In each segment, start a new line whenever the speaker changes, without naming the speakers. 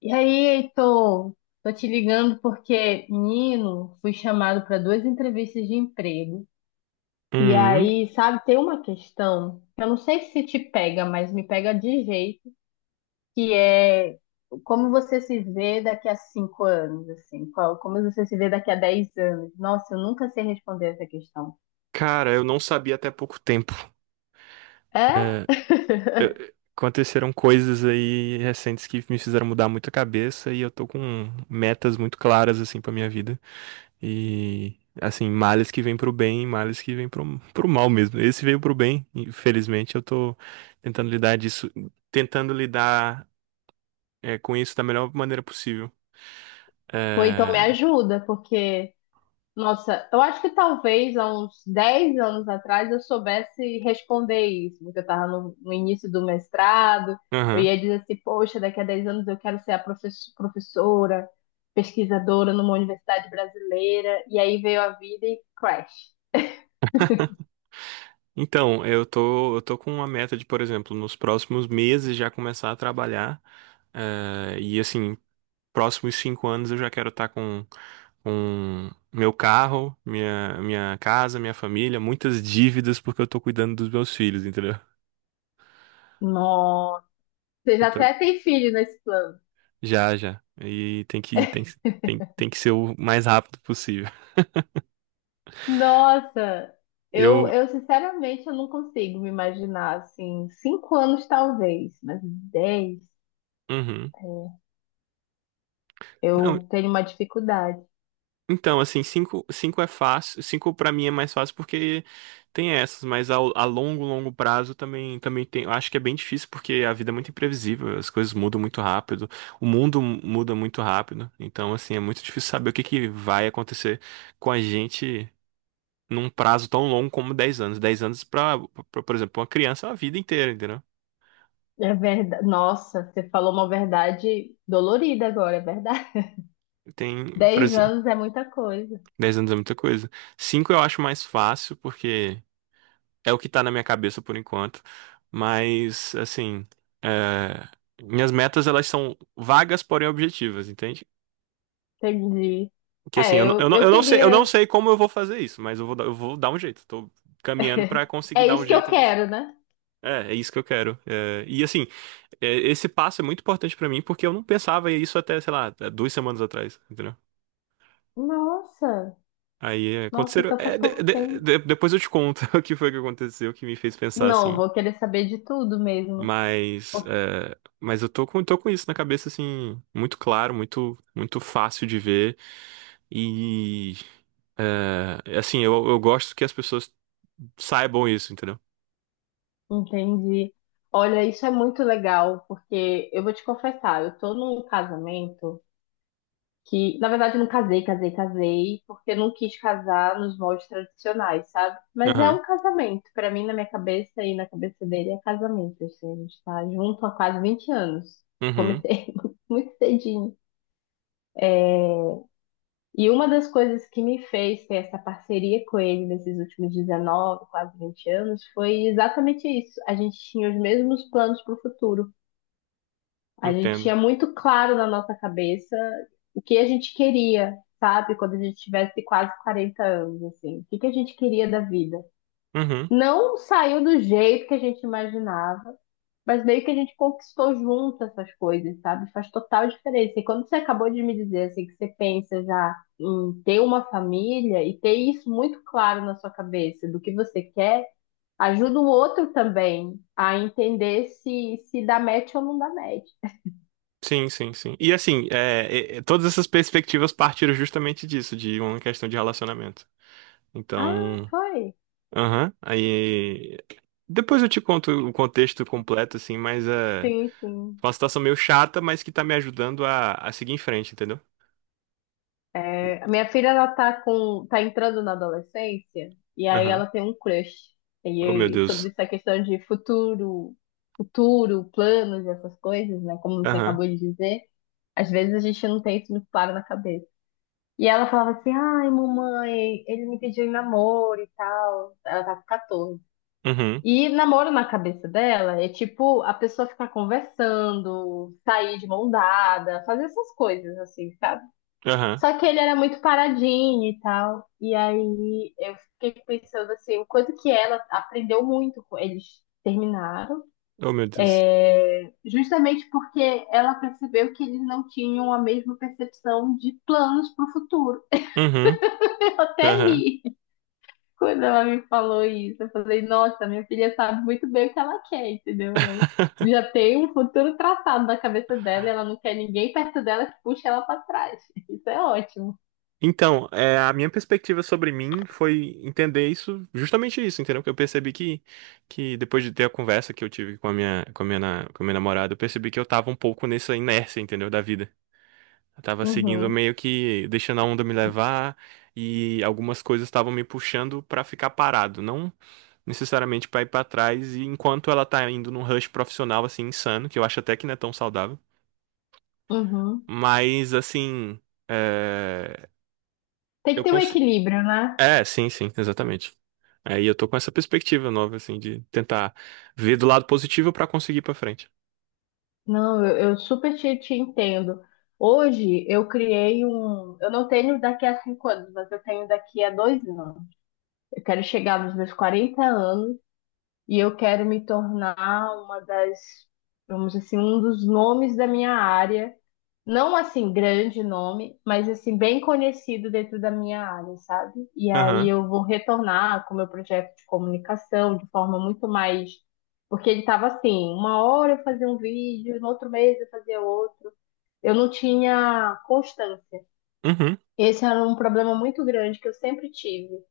E aí, Heitor? Tô te ligando porque, menino, fui chamado para duas entrevistas de emprego. E
Hum,
aí, sabe, tem uma questão, que eu não sei se te pega, mas me pega de jeito, que é como você se vê daqui a cinco anos, assim, como você se vê daqui a dez anos. Nossa, eu nunca sei responder essa questão.
cara, eu não sabia até pouco tempo.
É?
Eu- Aconteceram coisas aí recentes que me fizeram mudar muito a cabeça e eu tô com metas muito claras assim pra minha vida. E assim, males que vêm pro bem, males que vêm pro, pro mal mesmo. Esse veio pro bem, infelizmente eu tô tentando lidar disso, tentando lidar com isso da melhor maneira possível.
Pô, então me
É...
ajuda, porque nossa, eu acho que talvez há uns 10 anos atrás eu soubesse responder isso, porque eu estava no início do mestrado, eu
aham.
ia dizer assim, poxa, daqui a 10 anos eu quero ser a professora, pesquisadora numa universidade brasileira, e aí veio a vida e crash.
Então, eu tô com uma meta de, por exemplo, nos próximos meses já começar a trabalhar. E assim, próximos 5 anos eu já quero estar com meu carro, minha casa, minha família, muitas dívidas porque eu tô cuidando dos meus filhos, entendeu?
Nossa, você
Eu
já
tô-
até tem filho nesse plano.
Já, já. Tem, tem que ser o mais rápido possível.
Nossa, eu,
Eu.
eu sinceramente eu não consigo me imaginar assim, cinco anos talvez, mas 10,
Uhum.
é,
Não.
eu tenho uma dificuldade.
Então, assim, cinco é fácil. Cinco pra mim é mais fácil porque tem essas, mas longo, longo prazo também, também tem. Eu acho que é bem difícil porque a vida é muito imprevisível, as coisas mudam muito rápido, o mundo muda muito rápido. Então, assim, é muito difícil saber o que que vai acontecer com a gente num prazo tão longo como 10 anos. Pra, por exemplo, uma criança é a vida inteira, entendeu?
É verdade. Nossa, você falou uma verdade dolorida agora, é verdade.
Tem, por
Dez
exemplo,
anos é muita coisa.
10 anos é muita coisa. Cinco eu acho mais fácil porque. É o que tá na minha cabeça por enquanto. Mas, assim, é, minhas metas elas são vagas, porém objetivas, entende?
Entendi.
Que assim,
É, eu
eu não
queria.
sei como eu vou fazer isso, mas eu vou dar um jeito. Tô caminhando pra conseguir
É
dar um
isso que eu
jeito nisso.
quero, né?
É, é isso que eu quero. É, e assim, esse passo é muito importante pra mim porque eu não pensava isso até, sei lá, 2 semanas atrás, entendeu?
Nossa,
Aí é,
nossa,
aconteceram.
então faz
É,
pouco tempo.
de- Depois eu te conto o que foi que aconteceu que me fez pensar
Não,
assim.
vou querer saber de tudo mesmo.
Mas eu tô com isso na cabeça, assim, muito claro, muito, muito fácil de ver. E, eu gosto que as pessoas saibam isso, entendeu?
Entendi. Olha, isso é muito legal, porque eu vou te confessar, eu tô num casamento. Que, na verdade, eu não casei, porque eu não quis casar nos moldes tradicionais, sabe? Mas é
Aham,
um casamento. Pra mim, na minha cabeça e na cabeça dele, é casamento. Assim, a gente tá junto há quase 20 anos.
uhum,
Comecei muito cedinho. E uma das coisas que me fez ter essa parceria com ele nesses últimos 19, quase 20 anos, foi exatamente isso. A gente tinha os mesmos planos para o futuro. A gente tinha
entendo.
muito claro na nossa cabeça o que a gente queria, sabe? Quando a gente tivesse quase 40 anos, assim. O que que a gente queria da vida.
Uhum,
Não saiu do jeito que a gente imaginava, mas meio que a gente conquistou junto essas coisas, sabe? Faz total diferença. E quando você acabou de me dizer, assim, que você pensa já em ter uma família e ter isso muito claro na sua cabeça do que você quer, ajuda o outro também a entender se dá match ou não dá match.
sim, sim, sim. E, assim, todas essas perspectivas partiram justamente disso, de uma questão de relacionamento.
Ah,
Então,
foi.
aham, Depois eu te conto o contexto completo, assim,
Sim, sim.
Uma situação meio chata, mas que tá me ajudando a seguir em frente, entendeu?
É, a minha filha, ela tá entrando na adolescência, e aí
Aham.
ela tem um crush. E
Oh, meu
aí, sobre
Deus.
essa questão de futuro, planos e essas coisas, né? Como você
Aham.
acabou de dizer, às vezes a gente não tem isso muito claro na cabeça. E ela falava assim, ai, mamãe, ele me pediu em namoro e tal. Ela tá com 14.
Uhum.
E namoro na cabeça dela é tipo a pessoa ficar conversando, sair de mão dada, fazer essas coisas, assim, sabe?
Aham.
Só que ele era muito paradinho e tal. E aí eu fiquei pensando assim, o quanto que ela aprendeu muito com eles terminaram,
Oh, meu Deus.
justamente porque ela percebeu que eles não tinham a mesma percepção de planos para o futuro.
Uhum.
Eu até
Aham.
ri quando ela me falou isso. Eu falei, nossa, minha filha sabe muito bem o que ela quer, entendeu? Ela já tem um futuro traçado na cabeça dela, e ela não quer ninguém perto dela que puxe ela para trás. Isso é ótimo.
Então, a minha perspectiva sobre mim foi entender isso, justamente isso, entendeu? Que eu percebi Que depois de ter a conversa que eu tive com a minha namorada, eu percebi que eu tava um pouco nessa inércia, entendeu? Da vida. Eu tava seguindo
Uhum,
meio que deixando a onda me levar e algumas coisas estavam me puxando pra ficar parado, não necessariamente pra ir pra trás, e enquanto ela tá indo num rush profissional, assim, insano, que eu acho até que não é tão saudável.
uhum.
Mas, assim, é...
Tem que
eu
ter um
consigo.
equilíbrio, né?
É, sim, sim, exatamente. Aí eu tô com essa perspectiva nova, assim, de tentar ver do lado positivo pra conseguir ir pra frente.
Não, eu super te entendo. Hoje eu criei um. Eu não tenho daqui a cinco anos, mas eu tenho daqui a dois anos. Eu quero chegar nos meus 40 anos e eu quero me tornar uma das, vamos dizer assim, um dos nomes da minha área, não assim grande nome, mas assim bem conhecido dentro da minha área, sabe? E aí
Aham.
eu vou retornar com o meu projeto de comunicação de forma muito mais, porque ele estava assim, uma hora eu fazia um vídeo, no outro mês eu fazia outro. Eu não tinha constância.
Uhum.
Esse era um problema muito grande que eu sempre tive.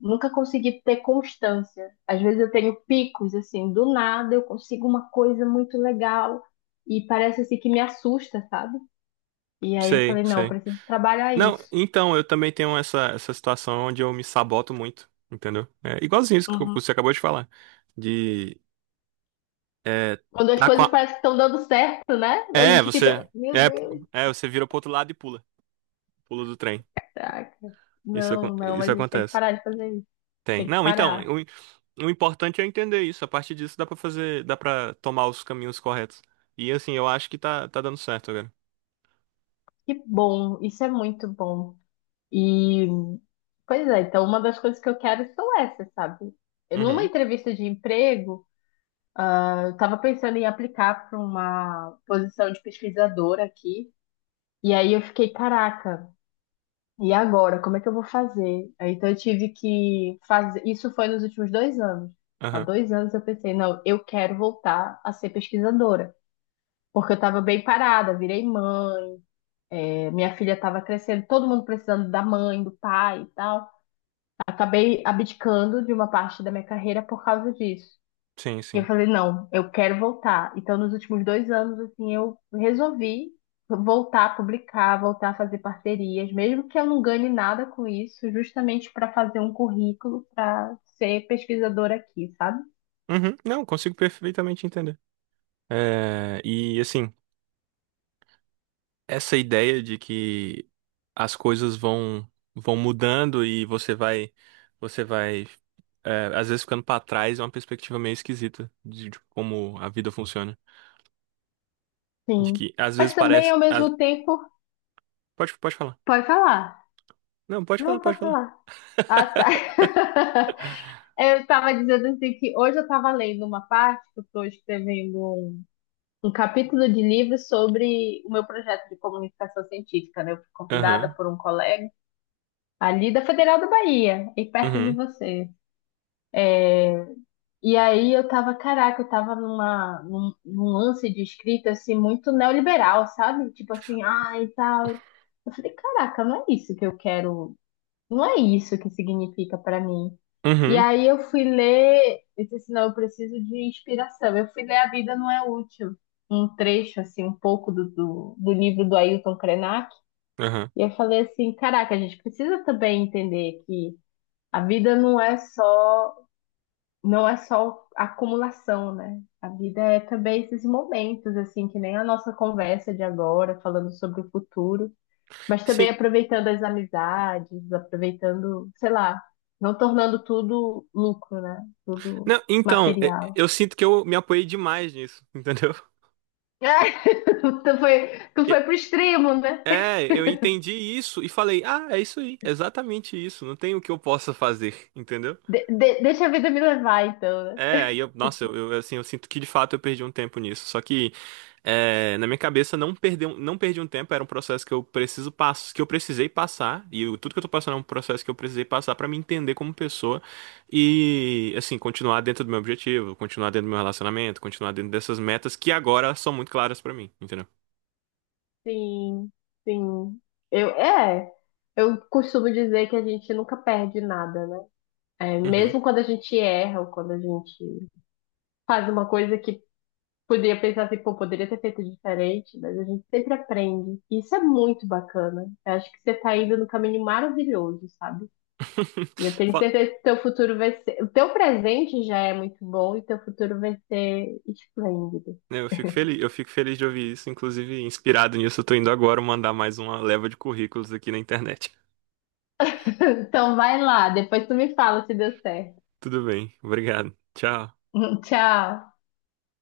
Nunca consegui ter constância. Às vezes eu tenho picos, assim, do nada eu consigo uma coisa muito legal e parece assim que me assusta, sabe? E aí eu
Sei,
falei, não, eu
sei.
preciso trabalhar
Não,
isso.
então, eu também tenho essa situação onde eu me saboto muito, entendeu? É igualzinho isso que
Uhum.
você acabou de falar. De
Quando as coisas
estar
parecem que estão dando certo, né? A
É,
gente fica,
você.
meu Deus,
Você vira pro outro lado e pula. Pula do trem.
caraca. Não, a
Isso
gente tem que
acontece.
parar de fazer isso.
Tem.
Tem que
Não, então,
parar.
o importante é entender isso. A partir disso dá pra fazer. Dá pra tomar os caminhos corretos. E assim, eu acho que tá dando certo agora.
Que bom, isso é muito bom. E, pois é, então uma das coisas que eu quero são essas, sabe? Numa
Uhum.
entrevista de emprego, eu estava pensando em aplicar para uma posição de pesquisadora aqui. E aí eu fiquei, caraca. E agora, como é que eu vou fazer? Aí, então eu tive que fazer. Isso foi nos últimos dois anos. Há
Aham.
dois anos eu pensei, não, eu quero voltar a ser pesquisadora. Porque eu estava bem parada, virei mãe, minha filha estava crescendo, todo mundo precisando da mãe, do pai e tal. Acabei abdicando de uma parte da minha carreira por causa disso.
Sim,
E eu
sim.
falei, não, eu quero voltar. Então, nos últimos dois anos, assim, eu resolvi voltar a publicar, voltar a fazer parcerias, mesmo que eu não ganhe nada com isso, justamente para fazer um currículo para ser pesquisadora aqui, sabe?
Uhum. Não, consigo perfeitamente entender. É, e assim. Essa ideia de que as coisas vão mudando e você vai às vezes ficando pra trás é uma perspectiva meio esquisita de como a vida funciona. De
Sim.
que às vezes
Mas também,
parece.
ao
Às-
mesmo tempo,
Pode, pode falar.
pode falar.
Não, pode falar,
Não,
pode
pode
falar.
falar. Ah, tá. Eu estava dizendo assim que hoje eu estava lendo uma parte, que eu estou escrevendo um capítulo de livro sobre o meu projeto de comunicação científica, né? Eu fui convidada
Aham.
por um colega ali da Federal da Bahia, e perto de
Uhum.
você. E aí eu tava, caraca, eu tava num lance de escrita, assim, muito neoliberal, sabe? Tipo assim, ah, e tal. Eu falei, caraca, não é isso que eu quero, não é isso que significa para mim. E
Uhum.
aí eu fui ler, eu disse assim, não, eu preciso de inspiração. Eu fui ler A Vida Não É Útil, um trecho, assim, um pouco do livro do Ailton Krenak.
Aham.
E eu falei assim, caraca, a gente precisa também entender que a vida não é só acumulação, né? A vida é também esses momentos, assim, que nem a nossa conversa de agora, falando sobre o futuro. Mas também
Sim.
aproveitando as amizades, aproveitando, sei lá, não tornando tudo lucro, né? Tudo
Não, então,
material.
eu sinto que eu me apoiei demais nisso, entendeu?
Ai, tu
E-
foi pro extremo, né?
É, eu entendi isso e falei, ah, é isso aí, é exatamente isso, não tem o que eu possa fazer, entendeu?
Deixa a vida me levar, então, né?
É, aí eu, nossa, eu, assim, Eu sinto que de fato eu perdi um tempo nisso. Só que na minha cabeça não perdi, não perdi um tempo, era um processo que eu precisei passar, tudo que eu tô passando é um processo que eu precisei passar pra me entender como pessoa e assim, continuar dentro do meu objetivo, continuar dentro do meu relacionamento, continuar dentro dessas metas que agora são muito claras pra mim, entendeu?
Sim, sim. Eu, é, eu costumo dizer que a gente nunca perde nada, né? É,
Uhum.
mesmo quando a gente erra ou quando a gente faz uma coisa que poderia pensar assim, pô, poderia ter feito diferente, mas a gente sempre aprende. E isso é muito bacana. Eu acho que você tá indo no caminho maravilhoso, sabe? E eu tenho
Fa-
certeza que teu futuro vai ser. O teu presente já é muito bom e teu futuro vai ser esplêndido.
Eu fico feliz de ouvir isso, inclusive inspirado nisso, eu tô indo agora mandar mais uma leva de currículos aqui na internet.
Então vai lá, depois tu me fala se deu certo.
Tudo bem. Obrigado. Tchau.
Tchau.